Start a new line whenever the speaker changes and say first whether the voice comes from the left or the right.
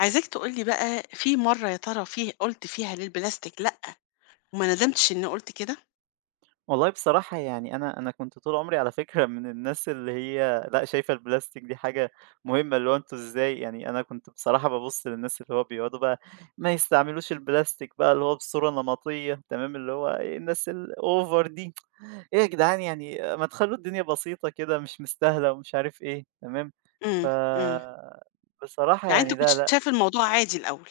left: عايزاك تقول لي بقى في مرّة يا ترى فيه قُلت فيها للبلاستيك لأ، وما ندمتش إنّي قُلت كده؟
right: والله بصراحة يعني أنا كنت طول عمري على فكرة من الناس اللي هي لأ شايفة البلاستيك دي حاجة مهمة، اللي هو أنتم إزاي يعني أنا كنت بصراحة بابُص للناس اللي هو بيقعدوا بقى ما يستعملوش البلاستيك بقى اللي هو بصورة نمطية تمام، اللي هو إيه الناس الأوفر دي، إيه يا جدعان يعني ما تخلّوا الدنيا بسيطة كده مش مستاهلة ومش عارف إيه، تمام، ف
left: إمم، إمم.
right: بصراحة
left: يعني أنت
right: يعني
left: كنت
right: لا،
left: شايف الموضوع عادي الأول؟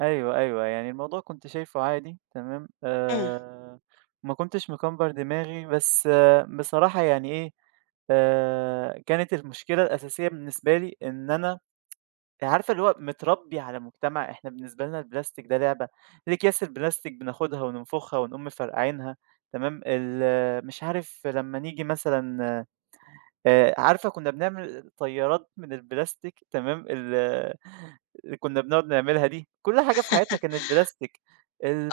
right: أيوه، أيوه، يعني الموضوع كنت شايفه عادي تمام،
left: إمم.
right: ما كنتش مكبّر دماغي، بس آه بصراحة يعني إيه، كانت المشكلة الأساسية بالنسبة لي إن أنا عارفة اللي هو متربّي على مجتمع إحنا بالنسبة لنا البلاستيك ده لعبة، الأكياس البلاستيك بناخدها وننفخها ونقوم مفرقعينها تمام، مش عارف لمّا نيجي مثلًا عارفة كُنّا بنعمل طيارات من البلاستيك تمام، اللي كُنّا بنقعد نعملها دي، كل حاجة في حياتنا كانت بلاستيك،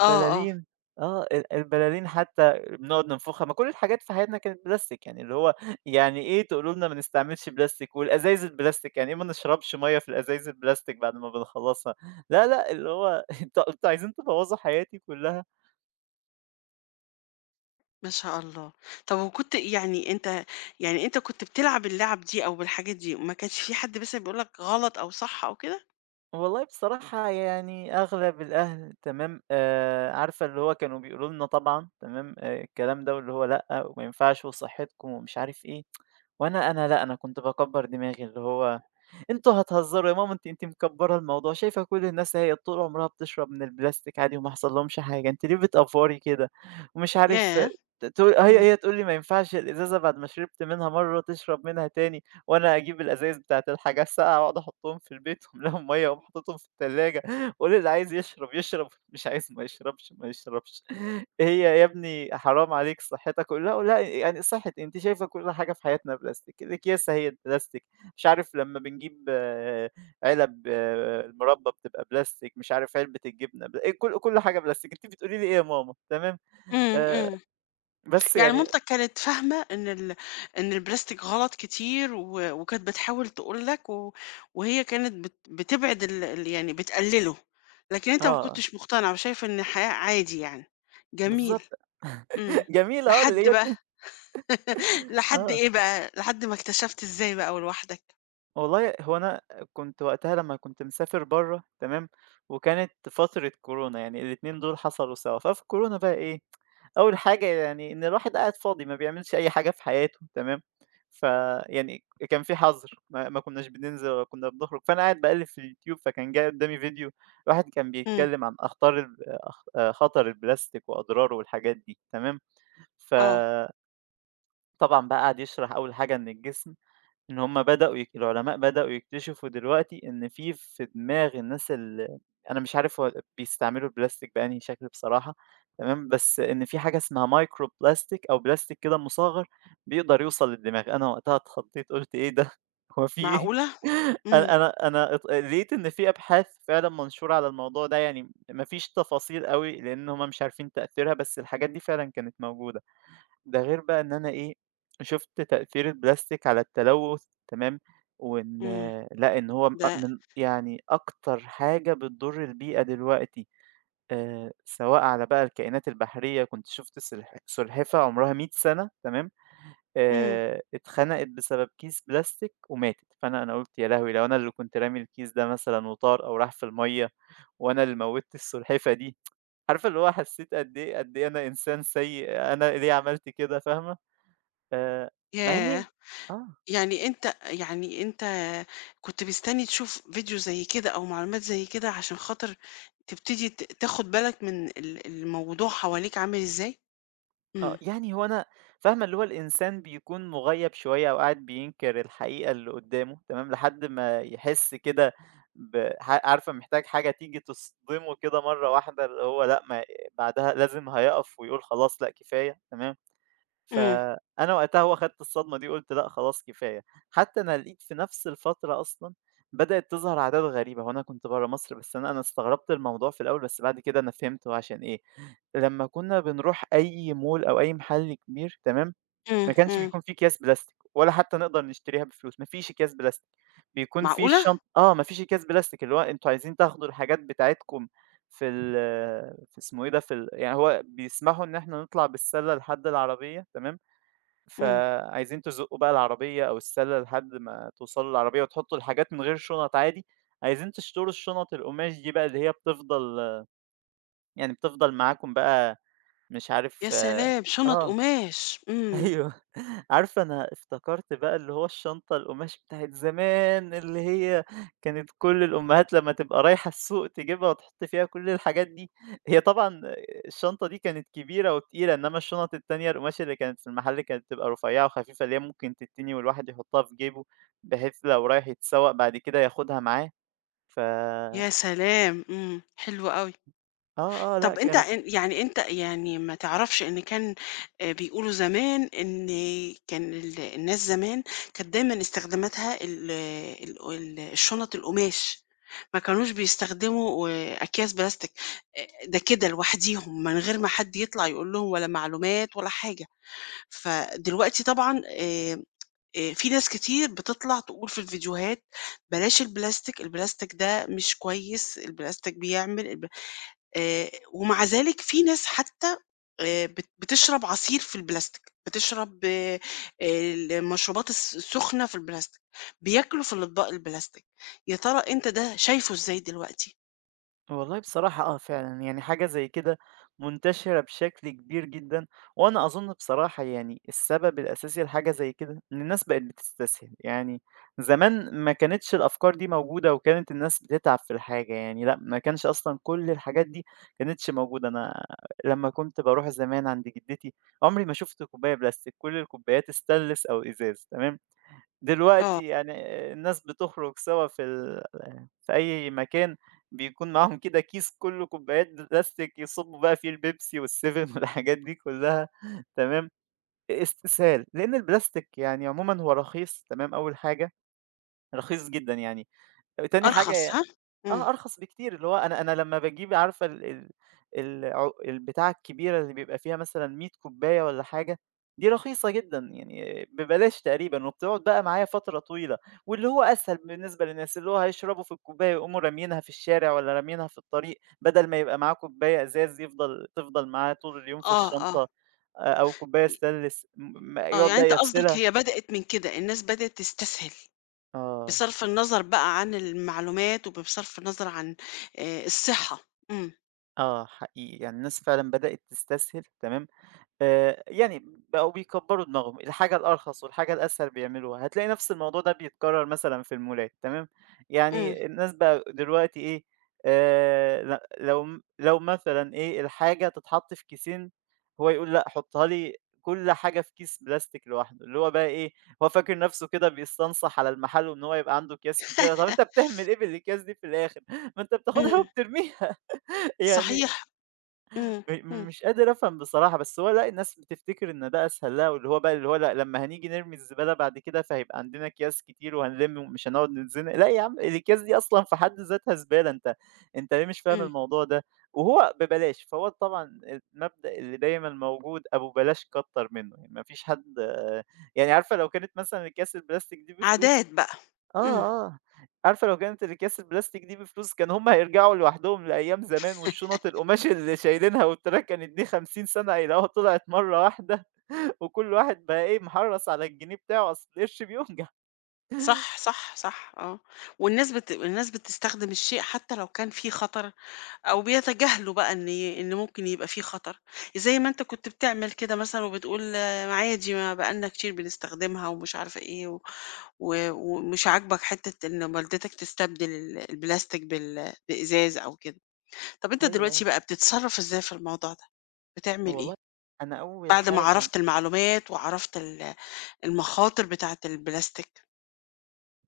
left: آه، آه.
right: آه، البلالين حتى بنقعد ننفخها، ما كل الحاجات في حياتنا كانت بلاستيك، يعني اللي هو يعني إيه تقولوا لنا ما نستعملش بلاستيك، والأزايز البلاستيك، يعني إيه ما نشربش مَيّة في الأزايز البلاستيك بعد ما بنخلّصها، لا، لأ، اللي هو أنتم عايزين تبوّظوا حياتي كُلّها.
left: ما شاء الله. طب، وكنت يعني أنت يعني أنت كنت بتلعب اللعب دي أو بالحاجات دي، ما كانش في حد مثلًا بيقول لك غلط أو صح أو كده؟
right: والله بصراحة يعني أغلب الأهل تمام آه عارفة اللي هو كانوا بيقولوا لنا طبعا تمام آه الكلام ده واللي هو لأ وما ينفعش وصحتكم ومش عارف إيه وأنا لأ أنا كنت بكبر دماغي اللي هو انتوا هتهزروا يا ماما انت مكبرة الموضوع شايفة كل الناس هي طول عمرها بتشرب من البلاستيك عادي وما حصل لهمش حاجة انت ليه بتأفوري كده ومش عارف آه،
left: ياه!
right: تقول هي
left: إمم.
right: هي تقول لي ما ينفعش الإزازة بعد ما شربت منها مرة تشرب منها تاني وأنا أجيب الأزايز بتاعة الحاجة الساقعة وأقعد أحطهم في البيت وأملاهم مَيّة وأقوم حاططهم في التلاجة وأقول اللي عايز يشرب يشرب، مش عايز ما يشربش ما يشربش. هي يا ابني حرام عليك صحتك أقول لها يعني صحة إيه أنتِ شايفة كل حاجة في حياتنا بلاستيك، الأكياس أهي بلاستيك، مش عارف لمّا بنجيب آه، علب آه، المربى بتبقى بلاستيك، مش عارف علبة الجبنة بلا إيه، كل حاجة بلاستيك، أنتِ بتقولي لي إيه يا ماما؟ تمام،
left: إمم،
right: آآ،
left: إمم.
right: بس
left: يعني
right: يعني
left: مامتك كانت فاهمة إن البلاستيك غلط كتير وكانت بتحاول تقول لك وهي كانت بتبعد ال ال يعني بتقلله، لكن أنت ما
right: آه،
left: كنتش مقتنع وشايف إن الحياة عادي يعني. جميل.
right: بالضبط.
left: إمم.
right: جميلة آه اللي
left: لحد
right: هي
left: بقى لحد
right: آه.
left: إيه بقى؟ لحد ما اكتشفت إزاي بقى ولوحدك؟
right: والله هو أنا كنت وقتها لمّا كنت مسافر برّه تمام، وكانت فترة كورونا، يعني الاتنين دول حصلوا سوا، ففي كورونا بقى إيه، أول حاجة يعني إن الواحد قاعد فاضي ما بيعملش أي حاجة في حياته تمام، فيعني كان في حظر ما كناش بننزل ولا كنا بنخرج، فأنا قاعد باقلِّب في اليوتيوب فكان جاي قدّامي فيديو واحد كان
left: إمم،
right: بيتكلم عن أخطار ال أخ خطر البلاستيك وأضراره والحاجات دي تمام،
left: آه،
right: فطبعًا بقى قعد يشرح أول حاجة إن الجسم إن هم بدأوا يك العلماء بدأوا يكتشفوا دلوقتي إن في دماغ الناس أنا مش عارف هو بيستعملوا البلاستيك بأنهي شكل بصراحة تمام، بس إن في حاجة اسمها micro plastic أو بلاستيك كده مصغّر بيقدر يوصل للدماغ، أنا وقتها اتخضيت قُلت إيه ده، هو في إيه؟
left: معقولة! إمم،
right: أنا لقيت إن في أبحاث فعلًا منشورة على الموضوع ده، يعني ما فيش تفاصيل أوي لإن هم مش عارفين تأثيرها، بس الحاجات دي فعلًا كانت موجودة. ده غير بقى إن أنا إيه، شُفت تأثير البلاستيك على التلوث تمام، وإن
left: إمم،
right: لأ، إن هو
left: ده
right: من يعني أكتر حاجة بتضر البيئة دلوقتي، سواء على بقى الكائنات البحرية، كنت شُفت سلحفاة عمرها 100 سنة تمام،
left: إمم،
right: اتخنقت بسبب كيس بلاستيك وماتت، فأنا قُلت يا لهوي! لو أنا اللي كنت رامي الكيس ده مثلًا وطار أو راح في المَيّة وأنا اللي موّتت السلحفاة دي، عارفة اللي هو حسيت قد إيه، قد إيه أنا إنسان سيء، أنا ليه عملت كده، فاهمة؟ آآ، مع
left: ياه!
right: إني آه،
left: يعني أنت كنت مستني تشوف فيديو زي كده أو معلومات زي كده عشان خاطر تبتدي تاخد بالك من الموضوع حواليك عامل إزاي؟
right: آه،
left: إمم،
right: يعني هو أنا فاهمة اللي هو الإنسان بيكون مُغيّب شوية أو قاعد بينكر الحقيقة اللي قدّامه تمام، لحد ما يحس كده ب ح عارفة محتاج حاجة تيجي تصدمه كده مرّة واحدة اللي هو لأ، ما بعدها لازم هيقف ويقول خلاص لأ، كفاية تمام.
left: إمم،
right: فأنا وقتها هو خدت الصدمة دي قُلت لأ خلاص كفاية، حتى أنا لقيت في نفس الفترة أصلًا بدأت تظهر عادات غريبة، هو أنا كنت برّه مصر بس أنا استغربت الموضوع في الأول بس بعد كده أنا فهمت هو عشان إيه، لمّا كنا بنروح أي mall أو أي محل كبير تمام،
left: إمم،
right: ما كانش
left: إمم،
right: بيكون في أكياس بلاستيك ولا حتى نقدر نشتريها بفلوس، ما فيش أكياس بلاستيك، بيكون في
left: معقولة!
right: الشنط آه، ما فيش أكياس بلاستيك اللي هو أنتم عايزين تاخدوا الحاجات بتاعتكم في ال في اسمه إيه ده، في ال يعني هو بيسمحوا إن إحنا نطلع بالسلة لحد العربية تمام.
left: إمم،
right: فعايزين تزقّوا بقى العربية أو السَلّة لحد ما توصلوا للعربية وتحطّوا الحاجات من غير شُنَط عادي، عايزين تشتروا الشُنَط القُماش دي بقى اللي هي بتفضل يعني بتفضل معاكم بقى مش عارف
left: يا سلام! شنط
right: آه.
left: قماش. إمم،
right: أيوه. عارفة أنا افتكرت بقى اللي هو الشنطة القماش بتاعة زمان، اللي هي كانت كل الأمهات لمّا تبقى رايحة السوق تجيبها وتحط فيها كل الحاجات دي. هي طبعًا الشنطة دي كانت كبيرة وتقيلة، إنّما الشنط التانية القماش اللي كانت في المحل كانت بتبقى رفيّعة وخفيفة، اللي هي ممكن تتني والواحد يحطها في جيبه، بحيث لو رايح يتسوق بعد كده ياخدها معاه. ف
left: يا سلام! إمم، حلو أوي.
right: آه، آه، لأ
left: طب، أنت
right: كانت.
left: أن يعني أنت يعني ما تعرفش إن كان، بيقولوا زمان إن كان الناس زمان كانت دايمًا استخداماتها ال ال ال الشنط القماش، ما كانوش بيستخدموا أكياس بلاستيك، ده كده لوحديهم من غير ما حد يطلع يقول لهم ولا معلومات ولا حاجة، فدلوقتي طبعًا في ناس كتير بتطلع تقول في الفيديوهات بلاش البلاستيك، البلاستيك ده مش كويس، البلاستيك بيعمل الب ومع ذلك في ناس حتى بت بتشرب عصير في البلاستيك، بتشرب المشروبات السخنة في البلاستيك، بياكلوا في الأطباق البلاستيك، يا ترى أنت ده شايفه إزاي دلوقتي؟
right: والله بصراحة آه فعلًا، يعني حاجة زي كده منتشرة بشكل كبير جدًا، وأنا أظن بصراحة يعني السبب الأساسي لحاجة زي كده إن الناس بقت بتستسهل، يعني زمان ما كانتش الأفكار دي موجودة وكانت الناس بتتعب في الحاجة يعني لأ، ما كانش أصلًا كل الحاجات دي كانتش موجودة، أنا لمّا كنت باروح زمان عند جدتي عمري ما شُفت كوباية بلاستيك، كل الكوبايات stainless أو إزاز تمام؟
left: آه،
right: دلوقتي يعني الناس بتخرج سوا في أي مكان، بيكون معاهم كده كيس كلّه كوبايات بلاستيك يصُبّوا بقى فيه البيبسي وال7 والحاجات دي كلّها تمام، استسهال، لإن البلاستيك يعني عمومًا هو رخيص تمام أول حاجة، رخيص جدًا يعني، تاني
left: أرخص
right: حاجة
left: ها؟ إمم،
right: آه، أرخص بكتير، اللي هو أنا لمّا باجيب عارفة ال ال البتاعة الكبيرة اللي بيبقى فيها مثلًا 100 كوباية والّا حاجة، دي رخيصة جدًا يعني ببلاش تقريبًا، وبتقعد بقى معايا فترة طويلة، واللي هو أسهل بالنسبة للناس، اللي هو هيشربوا في الكوباية يقوموا راميينها في الشارع والّا راميينها في الطريق، بدل ما يبقى معاه كوباية إزاز تفضل معاه طول اليوم في
left: آه، آه،
right: الشنطة، أو كوباية
left: ي
right: stainless م م
left: آه،
right: يقعد
left: يعني
right: بقى
left: أنت قصدك
right: يغسلها
left: هي بدأت من كده، الناس بدأت تستسهل،
right: آه،
left: بصرف النظر بقى عن المعلومات وبصرف النظر عن الصحة. إمم،
right: آه، حقيقي يعني الناس فعلًا بدأت تستسهل تمام؟ يعني بقوا بيكبّروا دماغهم، الحاجة الأرخص والحاجة الأسهل بيعملوها، هتلاقي نفس الموضوع ده بيتكرر مثلًا في المولات تمام،
left: إمم،
right: يعني الناس بقى دلوقتي إيه، ل لو مثلًا إيه، الحاجة تتحط في كيسين، هو يقول لأ حُطّها لي كل حاجة في كيس بلاستيك لوحده، اللي هو بقى إيه، هو فاكر نفسه كده بيستنصح على المحل وإن هو يبقى عنده أكياس كتيرة، طَب
left: إمم،
right: أنت بتعمل إيه بالأكياس دي في الآخر؟ ما أنت بتاخدها وبترميها يعني
left: صحيح. إمم، إمم،
right: مش قادر أفهم بصراحة، بس هو لأ الناس بتفتكر إن ده أسهل لها، واللي هو بقى اللي هو لأ لمّا هنيجي نرمي الزبالة بعد كده فهيبقى عندنا أكياس كتير وهنلم ومش هنقعد نتزنق، لأ يا عم الأكياس دي أصلًا في حد ذاتها زبالة، أنت ليه مش فاهم
left: إمم.
right: الموضوع ده؟ وهو ببلاش، فهو طبعًا المبدأ اللي دايمًا موجود أبو بلاش كتّر منه، يعني ما فيش حد يعني عارفة لو كانت مثلًا أكياس البلاستيك دي بفلوس
left: عادات بقى.
right: آه،
left: إمم،
right: آه. عارفة لو كانت الأكياس البلاستيك دي بفلوس كان هم هيرجعوا لوحدهم لأيام زمان والشنط القماش اللي شايلينها والتراك كانت دي 50 سَنة هيلاقوها طلعت مرّة واحدة وكل واحد بقى إيه، محرّص على الجنيه بتاعه، أصل القرش بيوجع.
left: صح، صح، صح، آه، والناس بت الناس بتستخدم الشيء حتى لو كان فيه خطر أو بيتجاهلوا بقى إن ممكن يبقى فيه خطر، زي ما أنت كنت بتعمل كده مثلًا وبتقول آه، عادي ما بقى لنا كتير بنستخدمها ومش عارفة إيه، و و ومش عاجبك حتة إن والدتك تستبدل البلاستيك بإزاز أو كده. طب، أنت
right: أيوه، أيوه.
left: دلوقتي بقى بتتصرف إزاي في الموضوع ده؟ بتعمل إيه
right: والله أنا أول
left: بعد ما
right: حاجة
left: عرفت المعلومات وعرفت المخاطر بتاعة البلاستيك؟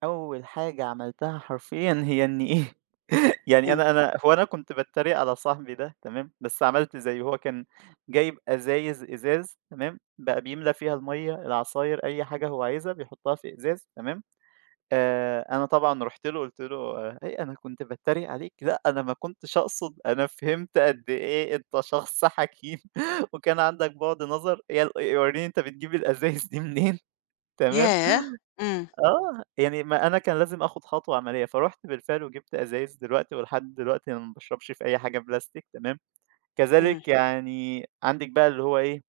right: أول حاجة عملتها حرفيًا هي إني إيه، يعني
left: إمم.
right: أنا كنت باتريق على صاحبي ده تمام، بس عملت زيه، هو كان جايب أزايز إزاز تمام، بقى بيملى فيها المَيّة، العصاير، أي حاجة هو عايزها بيحطها في إزاز تمام، أنا طبعًا رُحت له قُلت له: "هي أنا كنت باتريق عليك، لأ أنا ما كنتش أقصد، أنا فهمت قد إيه أنت شخص حكيم وكان عندك بُعد نظر، وريني أنت بتجيب الأزايز دي منين." تمام.
left: ياه! إمم،
right: آه، يعني ما أنا كان لازم آخُد خطوة عملية، فرُحت بالفعل وجِبت أزايز دلوقتي ولحد دلوقتي أنا ما باشربش في أي حاجة بلاستيك تمام،
left: إمم.
right: كذلك يعني عندِك بقى اللي هو إيه،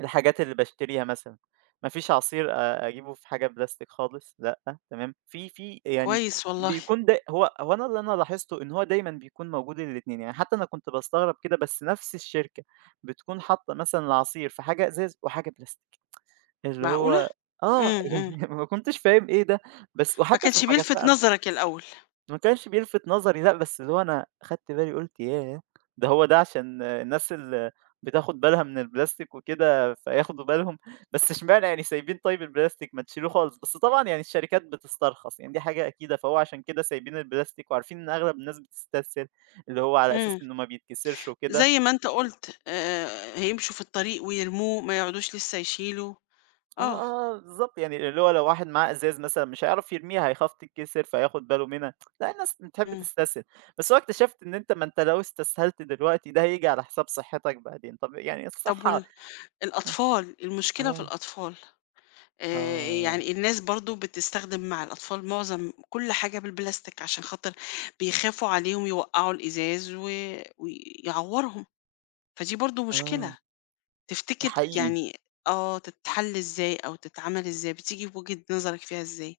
right: الحاجات اللي باشتريها مثلًا، ما فيش عصير أجيبه في حاجة بلاستيك خالص لأ، تمام، في يعني
left: كويس والله.
right: بيكون د هو هو أنا اللي أنا لاحظته إن هو دايمًا بيكون موجود الاتنين، يعني حتى أنا كنت باستغرب كده بس نفس الشركة بتكون حاطّة مثلًا العصير في حاجة إزاز وحاجة بلاستيك. اللي
left: معقولة!
right: هو آه،
left: إمم،
right: يعني
left: إمم.
right: ما كنتش فاهم إيه ده، بس
left: ما
right: وحتى في
left: كانش
right: الحاجات
left: بيلفت
right: بقى
left: نظرك الأول.
right: ما كانش بيلفت نظري لأ، بس اللي هو أنا خدت بالي قُلت ياه! ده عشان الناس اللي بتاخد بالها من البلاستيك وكده فياخدوا بالهم، بس اشمعنى يعني سايبين طيب البلاستيك ما تشيلوه خالص، بس طبعًا يعني الشركات بتسترخص، يعني دي حاجة أكيدة، فهو عشان كده سايبين البلاستيك وعارفين إن أغلب الناس بتستسهل، اللي هو على أساس
left: إمم.
right: إنه ما بيتكسرش وكده.
left: زي ما أنت قُلت، هيمشوا في الطريق ويرموه، ما يقعدوش لسه يشيلوا.
right: آه،
left: آه،
right: آه، بالضبط، يعني اللي هو لو واحد معاه إزاز مثلًا مش هيعرف يرميها، هيخاف تتكسر فهياخد باله منها، لأ الناس بتحب
left: إمم.
right: تستسهل، بس هو اكتشفت إن أنت ما أنت لو استسهلت دلوقتي ده هييجي على حساب صحتك بعدين، طب يعني
left: طب،
right: الصحة
left: وال
right: آه،
left: الأطفال، المشكلة في
right: آه،
left: الأطفال.
right: آه،
left: يعني الناس برضه بتستخدم مع الأطفال معظم كل حاجة بالبلاستيك عشان خاطر بيخافوا عليهم يوقّعوا الإزاز ويعوّرهم، فدي برضه مشكلة.
right: آه، ده
left: تفتكر
right: حقيقي.
left: يعني، تتحل إزاي أو تتعمل إزاي؟ بتيجي بوجهة نظرك فيها إزاي؟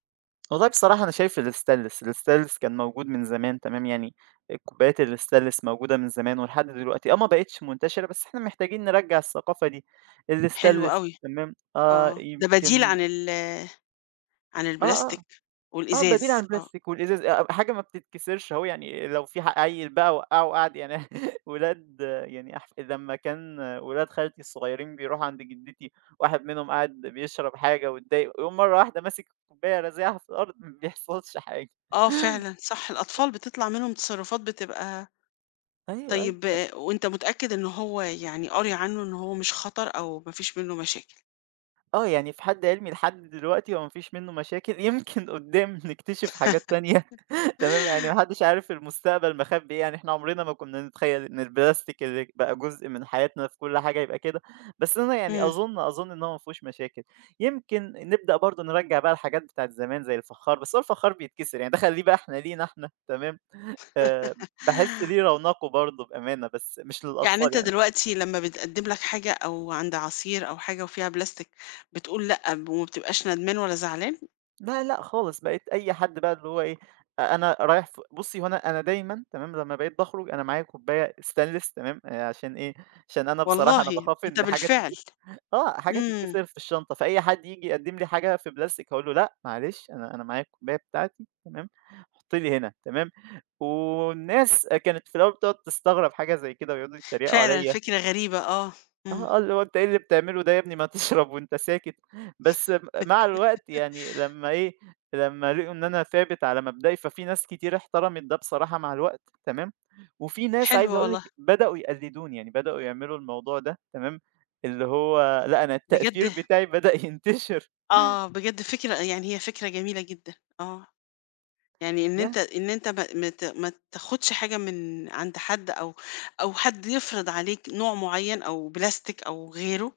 right: والله بصراحة أنا شايف الستانلس، الستانلس كان موجود من زمان تمام، يعني الكوبايات الستانلس موجودة من زمان ولحد دلوقتي، آه، ما بقتش منتشرة بس إحنا محتاجين نرجّع الثقافة دي،
left: حلو
right: الستانلس
left: أوي.
right: تمام، آه،
left: آه، ده بديل
right: يمكن
left: عن عن
right: آه، آه.
left: البلاستيك
right: آه، بديل عن
left: والإزاز. آه،
right: البلاستيك والإزاز حاجة ما بتتكسرش أهو، يعني لو في عيّل بقى وقّعه وقعد يعني ولاد يعني لمّا كان ولاد خالتي الصغيرين بيروحوا عند جدتي، واحد منهم قعد بيشرب حاجة واتضايق، ويقوم مرة واحدة ماسك الكوباية رازعها في الأرض، ما بيحصلش حاجة.
left: آه فعلًا صح، الأطفال بتطلع منهم تصرفات بتبقى.
right: أيوه، أيوه.
left: طيب، آه، وأنت متأكد إن هو يعني قاري عنه إن هو مش خطر أو ما فيش منه مشاكل؟
right: آه، يعني في حد علمي لحد دلوقتي هو ما فيش منّه مشاكل، يمكن قدّام نكتشف حاجات تانية. تمام، يعني ما حدش عارف المستقبل مخبي إيه، يعني إحنا عمرنا ما كنا نتخيل إن البلاستيك اللي بقى جزء من حياتنا في كل حاجة يبقى كده، بس أنا يعني
left: إمم.
right: أظن إن هو ما فيهوش مشاكل، يمكن نبدأ برضه نرجّع بقى الحاجات بتاعة زمان زي الفخار، بس هو الفخار بيتكسر يعني ده خلّيه بقى إحنا لينا إحنا تمام، آآ باحس ليه رونقه برضه بأمانة، بس مش
left: يعني
right: للأطفال
left: أنت
right: يعني.
left: دلوقتي لمّا بيتقدّم لك حاجة أو عند عصير أو حاجة وفيها بلاستيك، بتقول لأ، وما بتبقاش ندمان ولا زعلان؟
right: لا، لأ خالص، بقيت أي حد بقى اللي هو إيه، أنا رايح بُصّي، هو أنا أنا دايمًا تمام، لمّا بقيت باخرج أنا معايا كوباية stainless تمام، عشان إيه، عشان أنا بصراحة أنا
left: والله!
right: باخاف
left: أنت
right: إن حاجة
left: بالفعل.
right: تتك آه، حاجة
left: إمم.
right: تتكسر في الشنطة، فأي حد ييجي يقدّم لي حاجة في بلاستيك هاقول له: "لأ معلش، أنا معايا الكوباية بتاعتي تمام، حُطّي لي هنا." تمام، والناس كانت في الأول بتقعد تستغرب حاجة زي كده ويقعدوا يتريقوا
left: فعلًا
right: عليَّ.
left: فكرة غريبة. آه،
right: آه،
left: إمم،
right: آه، اللي هو أنت إيه اللي بتعمله ده يا ابني ما تشرب وأنت ساكت، بس م مع الوقت يعني لمّا إيه، لمّا لقوا إن أنا ثابت على مبدئي، ففي ناس كتير احترمت ده بصراحة مع الوقت تمام، وفي ناس عايز
left: حلوة
right: أقول
left: والله.
right: لِك بدأوا يقلدوني، يعني بدأوا يعملوا الموضوع ده تمام، اللي هو لأ أنا التأثير
left: بجد.
right: بتاعي بدأ ينتشر،
left: آه، بجد فكرة يعني هي فكرة جميلة جدًا. آه، يعني إن
right: ياه!
left: أنت إن أنت ما تاخدش حاجة من عند حد أو حد يفرض عليك نوع معين أو بلاستيك أو غيره،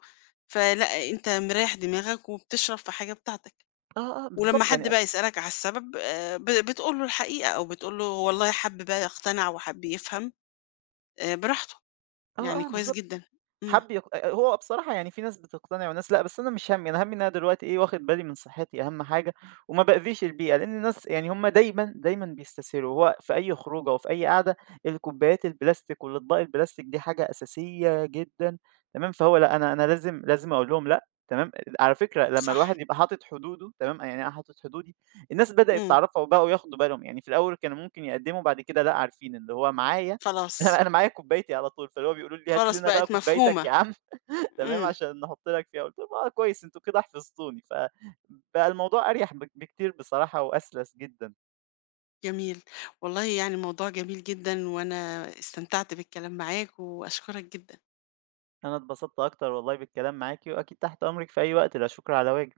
left: فلأ، أنت مريّح دماغك وبتشرب في حاجة بتاعتك،
right: آه، آه،
left: ولمّا
right: بالضبط يعني
left: حد بقى يسألك على السبب، ب بتقول له الحقيقة أو بتقول له والله، حَب بقى يقتنع وحَب يفهم، براحته. يعني
right: آه، آه،
left: كويس
right: بالضبط.
left: جدًا. إمم،
right: حَب يق أ هو بصراحة يعني في ناس بتقتنع وناس لأ، بس أنا مش هَمّي، أنا هَمّي إن أنا دلوقتي إيه، واخد بالي من صحّتي أهَم حاجة وما بأذيش البيئة، لإن الناس يعني هم دايمًا، دايمًا بيستسهلوا، هو في أي خروجة وفي أي قعدة الكوبايات البلاستيك والأطباق البلاستيك دي حاجة أساسية جدًا تمام، فهو لأ، أنا لازم أقول لهم لأ تمام، على فكرة لمّا
left: صح،
right: الواحد يبقى حاطط حدوده تمام، يعني أنا حاطط حدودي، الناس بدأت
left: إمم،
right: تعرفها وبقوا ياخدوا بالهم، يعني في الأول كانوا ممكن يقدّموا بعد كده لأ، عارفين، اللي هو معايا
left: خلاص،
right: أنا معايا كوبايتي على طول، فاللي هو بيقولوا لي: "هات
left: خلاص
right: لنا بقى
left: بقت
right: كوبايتك
left: مفهومة.
right: يا عم." تمام،
left: إمم،
right: عشان نحط لك فيها. قُلت لهم: "آه كويس، أنتم كده حفظتوني." فبقى الموضوع أريح بكتير بصراحة وأسلس جدًا.
left: جميل. والله يعني موضوع جميل جدًا، وأنا استمتعت بالكلام معاك وأشكرك جدًا.
right: أنا اتبسطت أكتر والله بالكلام معاكِ، وأكيد تحت أمرِك في أي وقت، لا شكر على واجب.